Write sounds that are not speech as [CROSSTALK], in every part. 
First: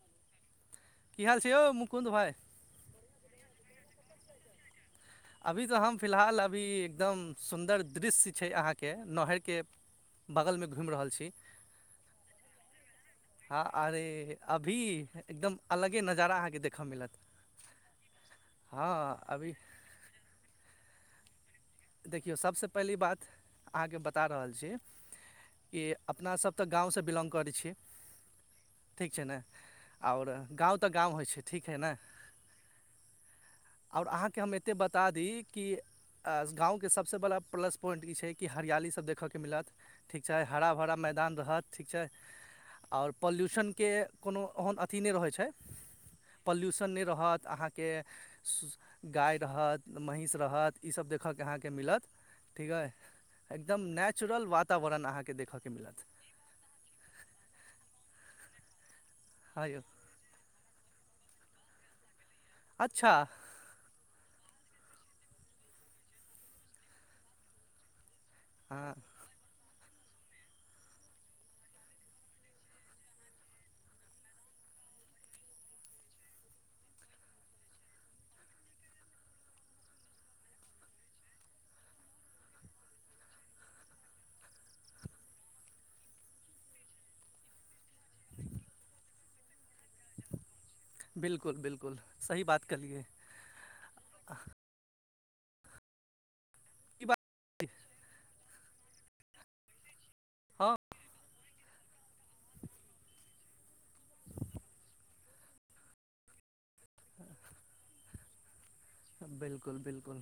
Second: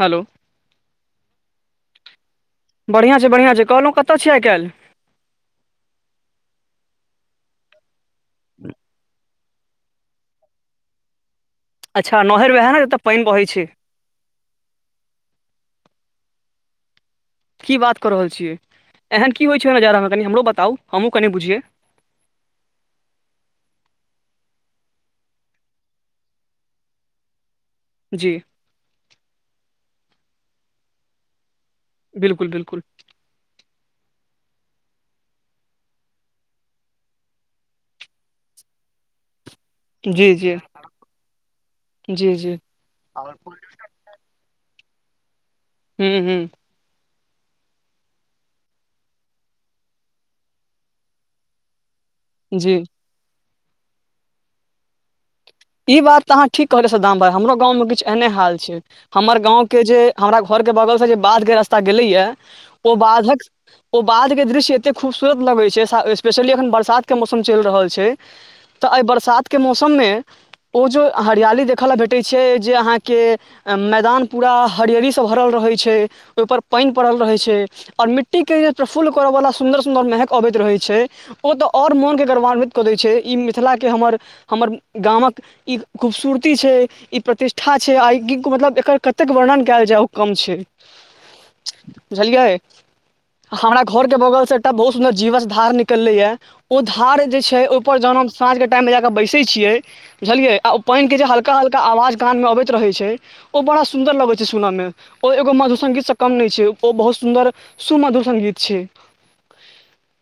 Hello की हाल छय यौ मुकुन्द भइ बढ़िआँ छै बढ़िआँ कहलहुँ कतयिय आइ काल्हि अभी तऽ हम फिलहाल अभी एकदम सुन्दर दृश्य छै अहाँके नहरके बगलमे घुइम रहल छी अच्छा नहरि वएह ने जतऽ पानि बहै ह छै अरे अभी एकदम अलगे नजारा अहाँ के देखऽ मिलत की बात कऽ रहल छियै हँ एहन की अभी होइ छै नजारामे कनि हमरो बताउ हमहुं कनि बुझियै देखियौ सबसँ पहिली बात अहाँके बता रहल छी कि अपनासब तऽ गाँवसँ बिलोंग करै छी जी ठीक छै ने आओर गाँव तऽ गाँव होइ छै ठीक हइ ने बिलकुल बिलकुल ओर अहाँके हम एतेक बता दी कि गाँवके सबसँ बड़ा प्लस पॉइन्ट ई छै कि हरियाली सब देखऽके मिलत ठीक जी छै जी हरा भरा मैदान रहत ठीक छै जी जी आओर पॉल्यूशन के कोनो ओहन अथी नय रहै छै हूँ हूँ पॉल्यूशन नय रहत अहाँके गाय रहत महीस रहत ई सब देख जी एकदम नेचुरल वातावरण अहाँके देखयके ई मिलत बात तऽ अहाँ ठीक कहलियै सदाम भइ हमरो गाँवमे किछ एहने हाल छै हमर हँ यौ गाँवके जे हमरा घर के बगल से जे बाध के रास्ता गेलै या ओ अच्छा बाधक ओ बाध के दृश्य एते खूबसूरत लगे छै स्पेशली अखन बरसात के मौसम चइल रहल छै हँ तऽ एहि बरसातके मौसम में ओ जे हरियाली देखय ल भेटै छै जे अहाँके मैदान पूरा हरियलीसँ भरल रहै छै ओहिपर पइन पड़ल रहै छै और मिट्टी के जे प्रफुल करऽ वला सुदर सुंदर महक अबैत रहै छै ओ तऽ ओर मोनके गौरवान्वित कऽ दै छै ई मिथिलाके हमर हमर गामक ई खूबसूरती छै ई प्रतिष्ठा छै आई मतलब एकर क तक वर्णन केल जाउ कम छै बिल्कुल बिल्कुल सही बुझलियै बात कहलियै हमरा घर के बगल से बहुत सुन्दर जीवस धार निकली है ओ ई बात धार जे छै हिपर जहन हम साँझ के टाइम में जाके बैसे छियै बुझलियै आ हँ ओ पडन के जे हल्का हल्का आवाज कान में अबैत रहे छै ओ बड़ा सुन्दर लगै छै सुनऽ में ओ एगो मधुर संगीत से कम नय छै ओ बहुत सुन्दर सु मधुर संगीत छै बिलकुल बिलकुल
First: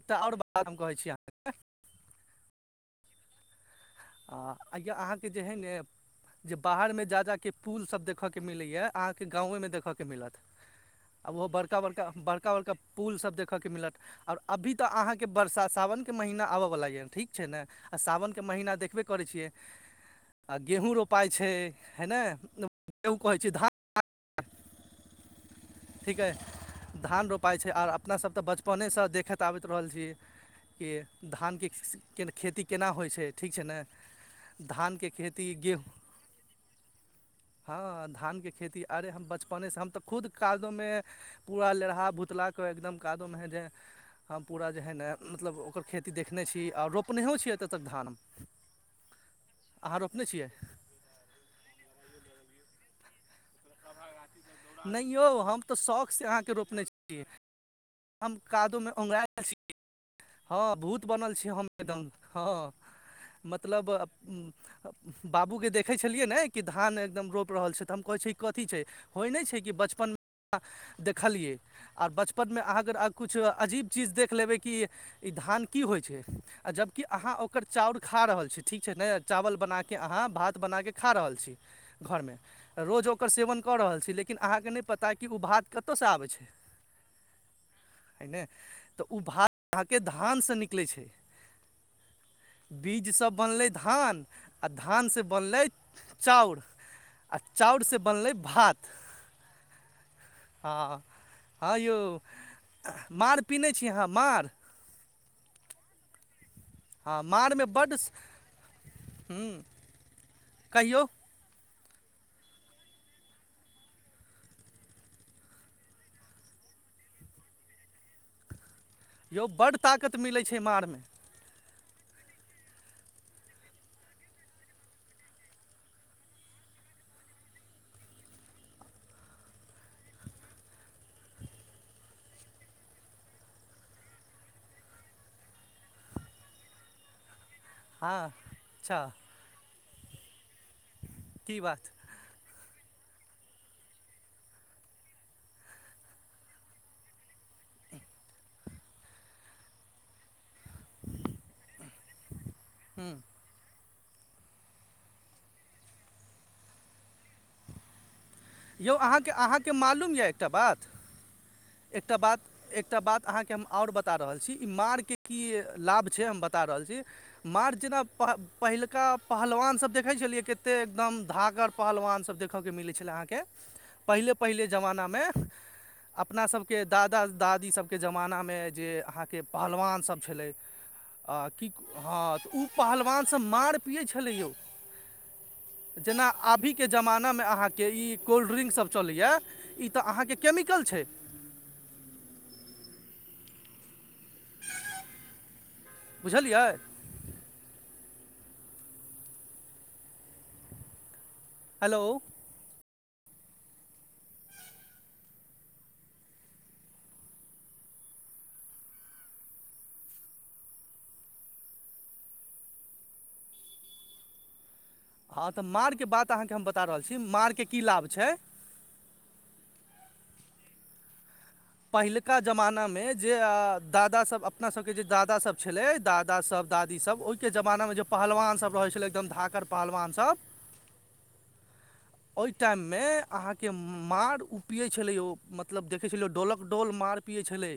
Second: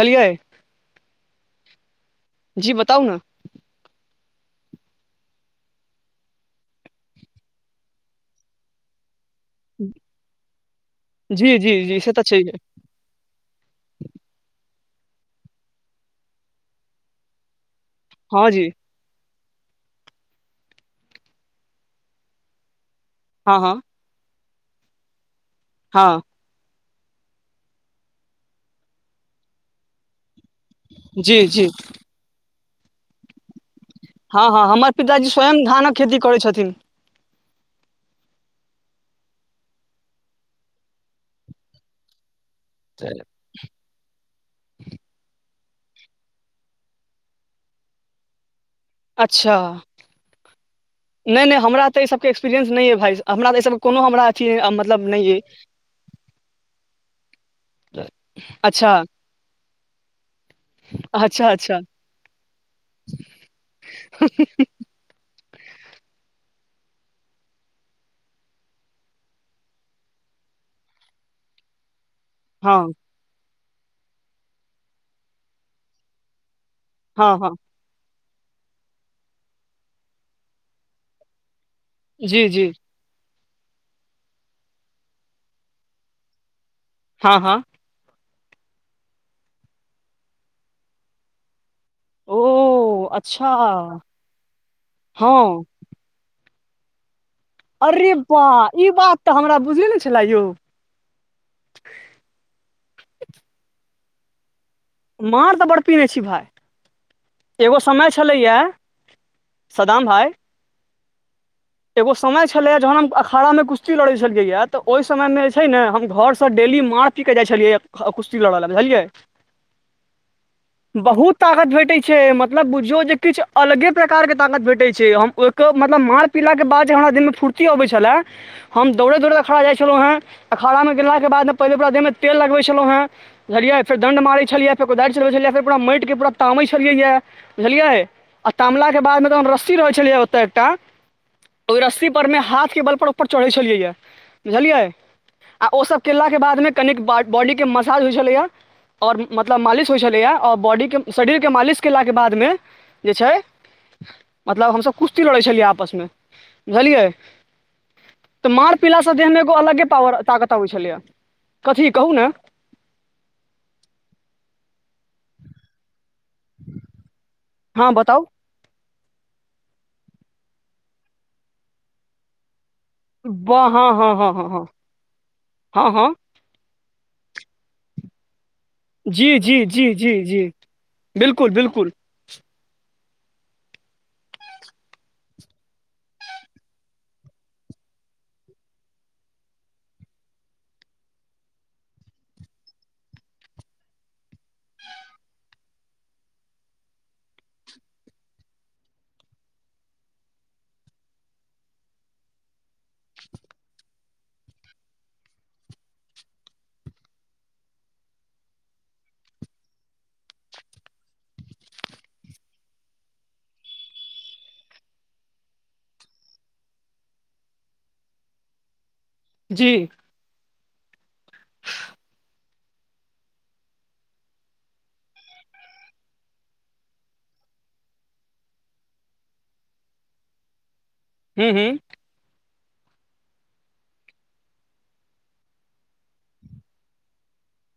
एकटा ओर बात हम कहै छी अहाँ जी बताउ ने आ अइआ अहाँ के जे हेन ने जे बाहर में जा जा के पुल सब देखे के मिले ये आह के गाँवे में देखऽके मिलत आओ ओहो जी जी बड़का जी बड़का से तऽ बड़का छैहे बड़का पुल सब देखऽके मिलत ओर अभी तऽ अहाँके बरसा साावन के महीना आबय वला य ठीक छै ने आ सावन हँ जी महीना देखबे करै छियै आ गेहूं रोपाइ छै है ने के ओ कहै छै हँ धा हँ हँ ठीकै धान रोपाइ छै ओर अपनासब तऽ बचपनेसँ देखैत आबैत रहल छी के जी जी धानके केना खेती केना होइ छै ठीक छै ने हँ हँ हमर धानके पिताजी खेती स्वयं गेहूँ धानक खेती करै छथिन हँ धानके खेती अरे हम बचपनेसँ हम तऽ खुद काजो में पूरा लेरहा भुतला क एकदम कादोम है जे हम पूरा जे हइ ने मतलब ओकर खेती देखने छी आ रोपनेहो छी एतऽ तक धान अच्छा अहाँ रोपने छियै हमरा तऽ ई सब एकसपीरियंस हम नय यौ हम तऽ शौक सँ अहाँ के रोपने छीयै हम कादो में अच्छा, उङ्घराएल अछि हँ भूत बनल छी अच्छा, हम अच्छा, एकदम हँ मतलब बाबूके देखै छलियै ने कि धान एकदम रोइप रहल छै तऽ हम कहैत छ ई कथी छै होइ नय छै कि बचपनमे देखलियै आर बचपन में अहाँ हाँ, अगर किछ अजीब चीज देख लेबै की ई धान की होइ छै आओ जबकि अहाँ हाँ, हाँ, ओकर चाउर खा रहल छी ठीक छै ने चावल बनाके अहाँ भात बनाके खा रहल छी घरमे जी, जी, रोज ओकर सेवन कऽ रहल छी लेकिन अहाँके नय पता कि ओ भात कतयसँ आबै छै हँ हँ हं ने तऽ ओ भार के धानसँ निकलै छै ओह! बीजसँ अच्छा, बनलै धान आ धानसँ हाँ, बनलै चाउर आ चाउरसँ अरे बनलै वाह! ई भात बात तऽ हमरा बुझै नय छलय यौ हँ हँ यौ मड़ पिहै छी अहाँ माँड़ मार तऽ बड़ पिहने छी भाय हँ माड़मे एगो बड्ड समय छलैया हूँ सदाम भाई कहियौ एगो समय छलैए जहन हम अखाड़ामे कुश्ती लड़ै छलियै हा तऽ ओहि समयमे जे छै ने हम घरसँ डेली माथ की कहि जाइ छलियै कुश्ती लड़ऽ लए बुझियै यौ बड्ड ताकत मिलै छै मारमे बहुत ताकत भेटय छै मतलब बुझियो जे किछ अलगे प्रकार के ताकत भेटे छै हम आइके मतलब मार पीला के बाद जे हमरा दिन में फूर्ती अबै छलै हम दौड़े दौड़ैत अखाड़ा जाइ छलहुँ हें अखाड़ा में केला के बाद पहिले पुरा देह में तेल लगबै छलौं है बुझलियै फेर दंड मारै छलिए फेर कोदारि चलबै छलिय फेर पूरा मैट के पूरा तामै छलिये या बुझलियै हँ आ तामला अच्छा के बादमे तऽ हम रस्सी रहै छलियै ओतऽ एकटा की ओहि बात रस्सी पर। मे हाथ के बल पर ऊपर चढ़ै छलियै य बुझलियै आ ओ सभ केलाक के बादमे कनी बॉडी के मसाज होय छलेया और मतलब मालिश होई छले या आ बॉडी के शरीरके मालिश केलाके बादमे हूँ जे छै। मतलब हमसभ कुश्ती लड़ै छलियै आपसमे घलियएै। यौ अहाँकेँ एगो अहाँकेँ अलगे मालूम पावर यऽ एकटा ताकत अबै बात छलैए कथी कहू एकटा ने बात एकटा बात अहाँकेँ हम आओर बता रहल छी ई मार के कि लाभ। हम बता रहल छै मार हँ जेना बताउ पहिलका पहलवान सभ देखे छलिये कते एकदम धागर पहलवान सभ देखे के मिले छले अहाँकेँ वाह हँ हँ पहिले हँ हँ हँ पहिले जमानमे अप हँ हँ अपना सभके दादा दादी सभके जमानामे जे जी अहाँकेँ जी जी पहलवान जी सभ जी छलै आ बिल्कुल कि बिल्कुल हँ तऽ ओ पहलवानसँ मांड़ पियै छलै यौ। जेना अभिके जमाना मे अहाँकेँ ई कोल्ड्रिंक्स सभ चलैया ई तऽ अहाँकेँ केमिकल छै बुझलियै। हेलो। हँ तऽ माँड़केँ बात अहाँकेँ हम बता रहल छी माँड़केँ की लाभ छै जी। पहिलुका जमानामे जे दादा सभ अपना सभके जे दादासभ छलै दादासभ दादी सभ ओहिके जमानामे जे पहलवान सभ रहै छलै एकदम धाकर पहलवान सभ हू, हू। ओहि टाइम मे अहाँकेँ मार पिये छले य मतलब देखे छलिय डोलक डोल मार पियए छेले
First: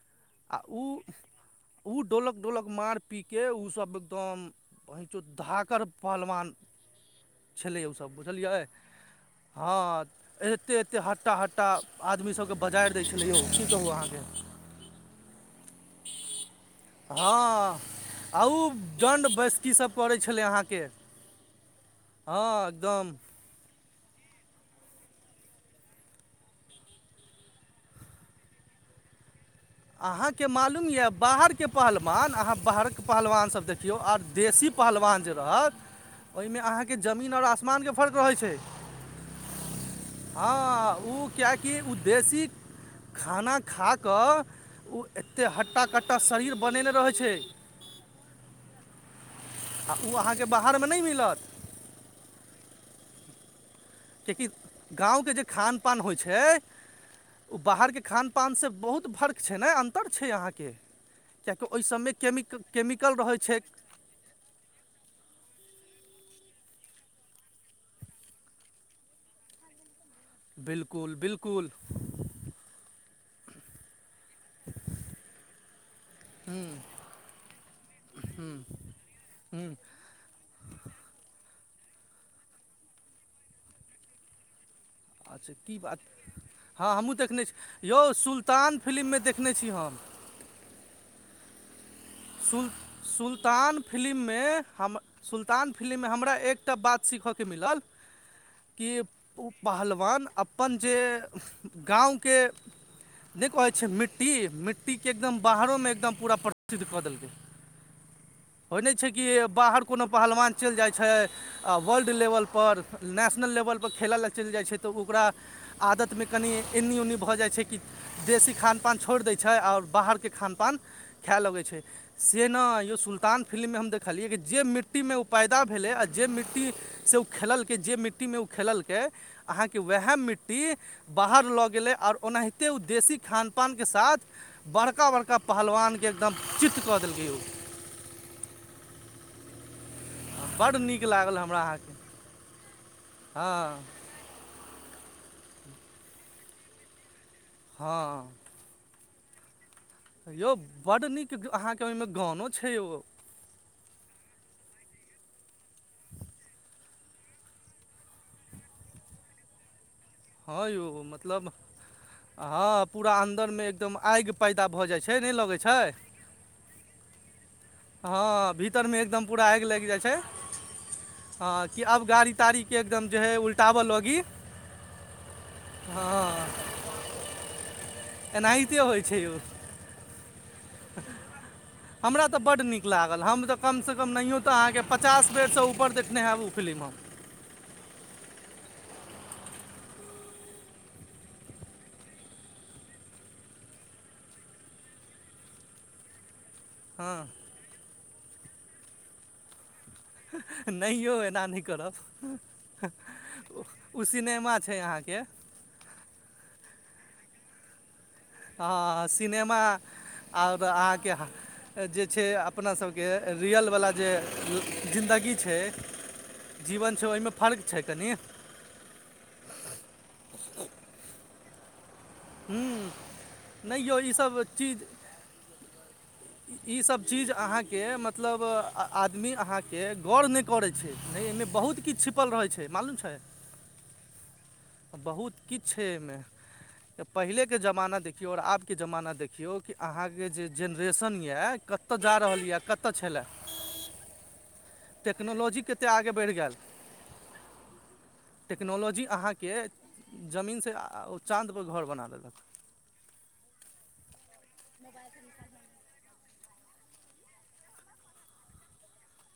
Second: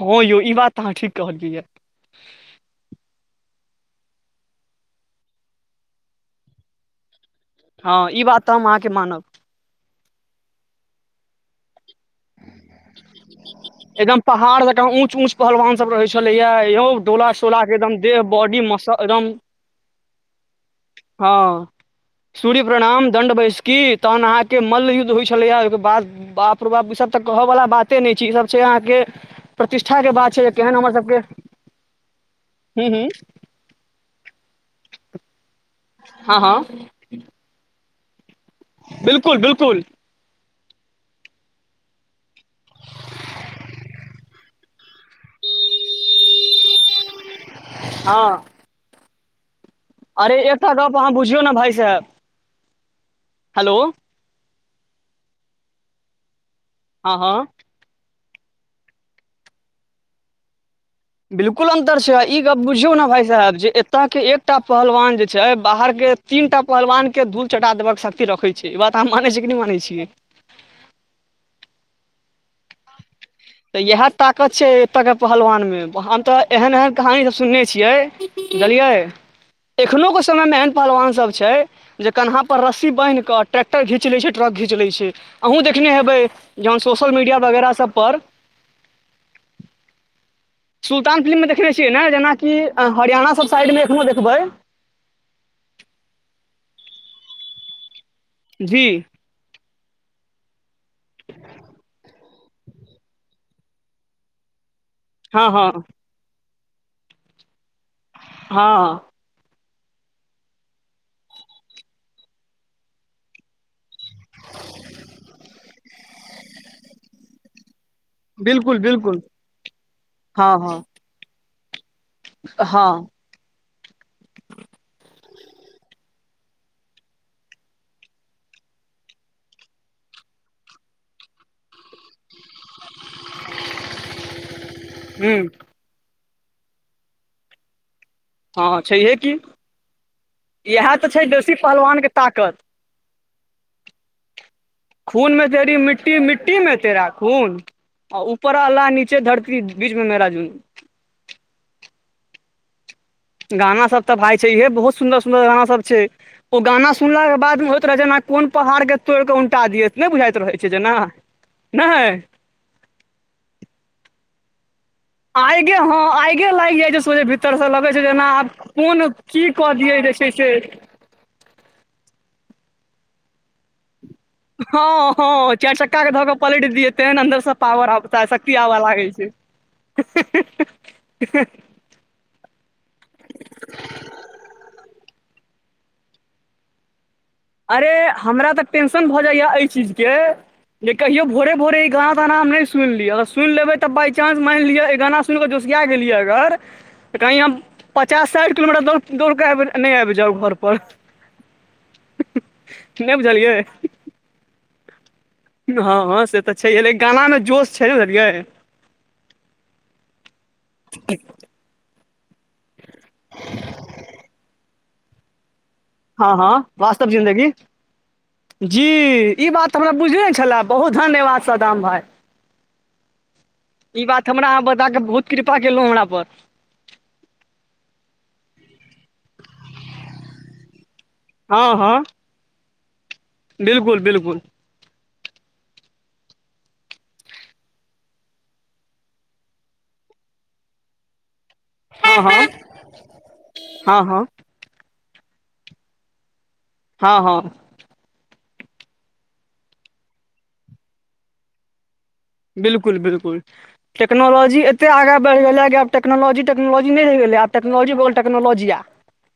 हँ यौ ई बात तऽ अहाँ ठीक कहलियै यै ओ डोलकऽ डोलकऽ मार पी कऽ ओसभ एकदम पैचो धाकर पहलवान छलै हँ ओसभ ई बात तऽ बुझलियै हम अहाँके मानब हँ एते एते हट्टा हट्टा आदमी सभके बजार दै छलयौ। एकदम पहाड़ जक ऊंच ऊंच पहलवान सभ रहे छलेया यौ डोला सोला हँ के एकदम देह आ उ बॉडी मस दण्ड एकदम बैसकी सब पड़ै छलै अहाँके हँ। सूर्य हँ प्रणाम एकदम दड बयस की तहन अहाँकेँ मल्लयुद्ध होइ छलैया ओहिके बाद बाप र बाप ई सभ तक कहवला बाते नहि छै ई सभ छै अहाँकेँ अहाँकेँ मालूम यए बाहरके पहलवान अहाँ हूँ बाहरक हूँ पहलवानसभ देख के आर देशी पहलवान जे रहत हँ हँ ओहिमे अहाँकेँ जमीन आओर आसमानके फर्क रहै छै। बिल्कुल बिल्कुल। हँ ओ किए उ देशी खाना खाकऽ ओ एतेक हट्टा कट्टा शरीर बनेने रहै छै। हँ। आ उ अरे अहाँके एकटा बाहरमे गप नहि अहाँ बुझियौ मिलत नै भाई साहेब हेलो। कियाकि गाव के जे खान पान होइ छै आ हँ ओ बाहरके खानपानसँ बहुत फर्क छै ने अन्तर छै अहाँके किएकि बिलकुल ओहि अन्तर सभमे छ ई केमिक गप बुझियौ ने केमिकल भााय रहै छै साहेब जे ता के एकटा पहलवान जे छै बाहर के तीन टा पहलवान के धूल चटा देवा के शक्ति रखे छै ई बात हम मानै छिय कि नय मानै छियै बिल्कुल बिलकुल तऽ इएह ताकत छै एतय के पहलवान में हम तऽ एहन एहन कहानी सब सुनने छियै बुझलियै हूँ एखनोके समयमें एहन पहलवानसब छै जे कन्हा पर रस्सी बैन्ह के ट्रैक्टर घीच ले छै ट्रक घीच लय छै अच्छा अहूँ की देखने बात हेबै जन सोशल मीडिया वगैरह सब पर तान फिलिम मे देखने छी हम सुल्तान फिल्म में देखने छियै ने जेना सुल सुल्तान फिलिम में हम सुल्तान फिलिम में हमरा एकटा बात सीखयके मिलल जी कि ओ पहलवान अपन जे गाँव के न कहै छै मिट्टी मिट्टी के एकदम हँ हँ बाहरो में एकदम पूरा प्रसिद्ध क देलके होइ हँ नय छै कि बाहर कोनो पहलवान चल जाइ छै आ वर्ल्ड लेवल पर नेशनल लेवल पर खेलय ले चइल जाइ छै तऽ ओकरा आदत में कनि एन्नी ओन्नी भ जाइ छै कि देशी बिल्कुल खान पान बिल्कुल छोड़ दै छै ओर बाहरके खान हँ पान हँ खै लगै छै से ने यौ हँ सुल्तान फिलिम मे हम देखलियै कि जे मिट्टीमे ओ पैदा भेलै आ जे मिट्टी से ओ खेललकै जे मिट्टीमे ओ खेललकै अहाँके उएह मिट्टी बाहर ल गेलै ओर ओनाहिते ओ देशी खान पान के साथ बढ़ बड़का बड़का हूँ पहलवानके एकदम चित्त कऽ देलकै ओ हँ छैहे की बड्ड इएह नीक तऽ छै लागल बेसी हमरा अहाँके पहलवानके ताकत हँ खून में तेरी मिट्टी मिट्टी में तेरा खून आ हँ ऊपर अल्लाह नीचे धरती बीच बीच मे राजू बड नीक अहाँके ओहि में गानो छै ओ गाना सब तऽ भाय छै इहे बहुत सुन्दर सुन्दर गाना सब छै ओ गाना सुनलाक के बाद में होइत रहे छै जेना कोन पहाड़ के तोड़क उनटा दियत नय बुझाइत रहै हँ छै जेना यौ मतलब नय हँ पूरा अन्दर मे एकदम आइग पैदा भऽ जाइ छै ने आगे हं आगे लाइग य जे सोे भीतर से ले छै जेना आब हँ भीतरमे कोन एकदम की पूरा आगि क लागि दियै जाइ जे छै से हँ कि अब गाड़ी ताड़ी के एकदम जे है उल्टाव लाइग हँ हँ चाइर चक्का के धऽ क पलट दियौ तेहेन अंन्दर से पावर आबै शक्ति एनाहिते आबे होइ लागै छै यौ [UNINTELLIGIBLE] हमरा त बड् नीक लागल हम त कमसँ कम नहियो तऽ अहाँके पचास बेरसँ ऊपर देखने हैब ओ फिलिम हम अरे हमरा तऽ टेंशन भऽ जाइया एहि चीजके जे कहियो भोरे भोरे ई गाना ताना हम नहि सुनलियै अगर सुनि लेबै त बाय चान्स मान लिअ गाना जोसिया गेलियै अगर कही हँ हम पचास साइठ किलोमीटर दौड़ क आब नइ यौ एना नइ करब नहि बुझलियै ओ सिनेमा छै अहाँके हँ हँ से तऽ छैेहे लेकिन गाना मे जोश छै ने बुझलियै हं सिनेमा ओर अहाँके जे छै अपना सबके रियलवला जे जिन्दगी छै हँ हँ जीवन छै वास्तव ओहिमे जिन्दगी फर्क छै कनि जी ई बात हमरा बुझने छल बहुत धन्यवाद सदाम भाय हूँ नहि यौ ई बात ईसब हमरा अहाँ बता कऽ बहुत कृपा केलहुं हमरा पर इ सब चीज अहा के मतलब आदमी आहाँ के गौर न करै छै नइ एहिमे हँ बहुत हँ किछु छिपल रहैत छै मालूम छै बिल्कुल बिल्कुल बहुत किछ छै एहिमे प ब ब स्टेशन य कतय हँ जा हँ रहल य कतय छलै हँ हँ टेक्नोलॉजी कतेक आगे बइढ़ गेल हँ हँ टेक्नोलॉजी अहाँके जमीनसँ चाँदपर घर बना देलक बिलकुल बिलकुल टेक्नोलॉजी एत आग बढ़ गेल ह कि आ टेक्नोलॉजी टेक्नोलॉजी नइ गेलै आ टेक्नोलॉजी बहु टेक्नोलॉजी आ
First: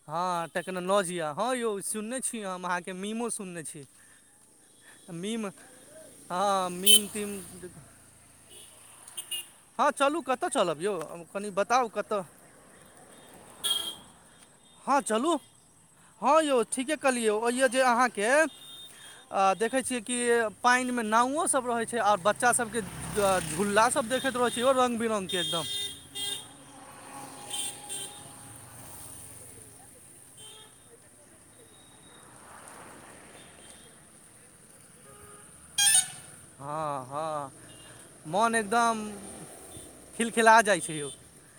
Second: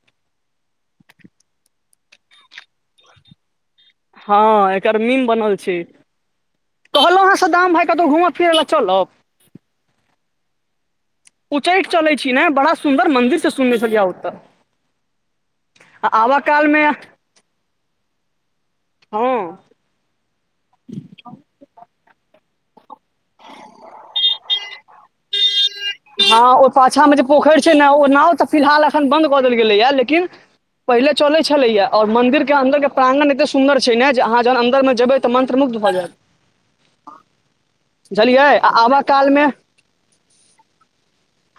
हँ टेक्नोलॉजी यए हँ यौ सुनने छी हम अहाँके मीमो सुनने छी हँ एकर मीम बनल छै हँ मीम कहलहुँ तीम अहाँ सदाम भाय कतहु घूम फिर लए चलब हँ चलू कत चलब यौ कनि बताउ उच्चैठ चलै कतय छी ने बड़ा सुन्दर मन्दिर से सुनने छलियै या ओतऽ हँ चलू आ हँ आबऽ यौ काल मे ठीके कहलियै ओहि यऽ जे अहाँके हँ देखै छियै कि पानि मे नावो सब रहै छै आओर बच्चा सबके झूलला सब देखैत रहै छि ओहो रंग बिरङंग के एकदम हँ ओ पाछाँ में जे पोखैर छै ने ओ नाव तऽ फिलहाल एखन बन्द कऽ देल गेलैया लेकिन पहिले चले छलेैा और मंदिर के अन्दर के प्रांगन एते सुंदर छै ने जे अहाँ जहन अन्दर मे जेबे तऽ मंत्रमुग्ध भऽ जयत हँ हँ बुझलियै मन आ आबऽ एकदम कालमे खिलखिला जाइ छै यौ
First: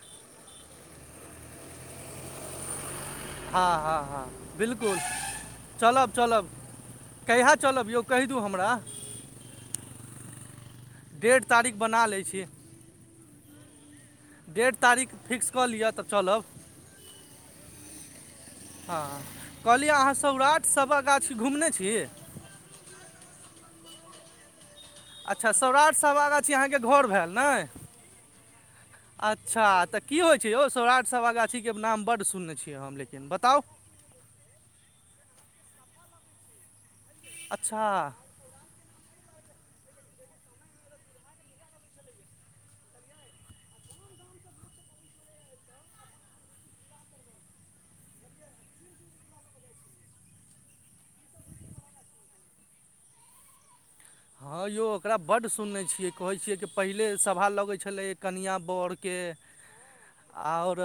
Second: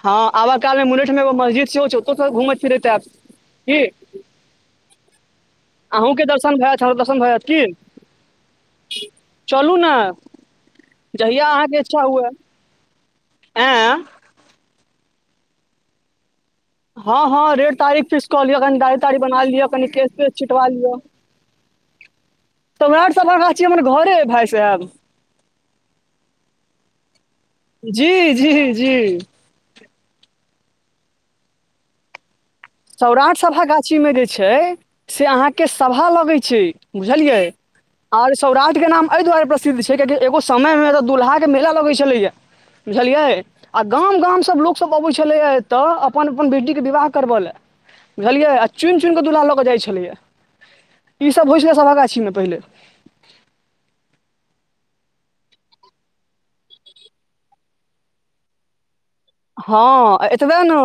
हँ आब काल मे मुलेठ मे मस्जिद छै सेहो चोको स घूमैत फिरैत आब हँ हँ हँ बिलकुल चलब अहूँके चलब दर्शन भए जायत हमरो दर्शन भए जायत कहिया की चलब यौ कही दू हमरा चलू ने डेढ़ जहिया तारीख अहाँके इच्छा बना लै हुए छी आँय डेढ़ तारीख फिक्स कऽ लिअ तऽ चलब हँ हँ रेड तारीख फिक्स कऽ लियो कनि गाड़ी हँ ताड़ी बना लियो कनि केश व चिटवा लियो छी घूमने छी तोरार सबा छियै हमर घरे भाय साहेब अच्छा सौराठ स आगाछ अहाँके घर भेल ने जी जी जी अच्छा तऽ की होइ छै यौ सौराठ सभा गाछीके नाम बड सुनने छी सौराठ सभा गाछी में जे छै से अहाँके सभा लगै छै बुझलियै अच्छा आर सौराठ के नाम एहि दुआरे प्रसिद्ध छै कियाकी एगो समय मेऽ दुलहा के मेला लगै छलैया बुझलियै आ गाम गाम सब लोकसब अबय छलैए तऽ अपन अपन बेटीके विवाह करबय लए बुझलियै आ चुनि चुनिकऽ दुल्हा लऽ कऽ जाइत छलैया ई सब होइ छलै सभा गाछी मे पहिले हँ यौ ओकरा बड्ड सुनने छियै कहैत छियै कि पहिले सभा लगैत छलै कनीआ बड हँ एतबे ने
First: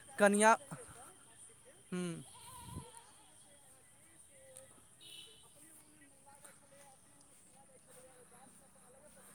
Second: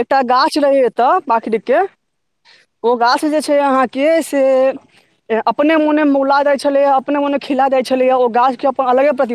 एकटा कनिआँ गाछ रहै एतऽ पाखरिक के हूँ ओ गाछ जे छै अहाँके से अपने मोने मोला जाय छले अ अपने मोने खिला जाय छले हा ओ गाछ के अपन अलगे प्रति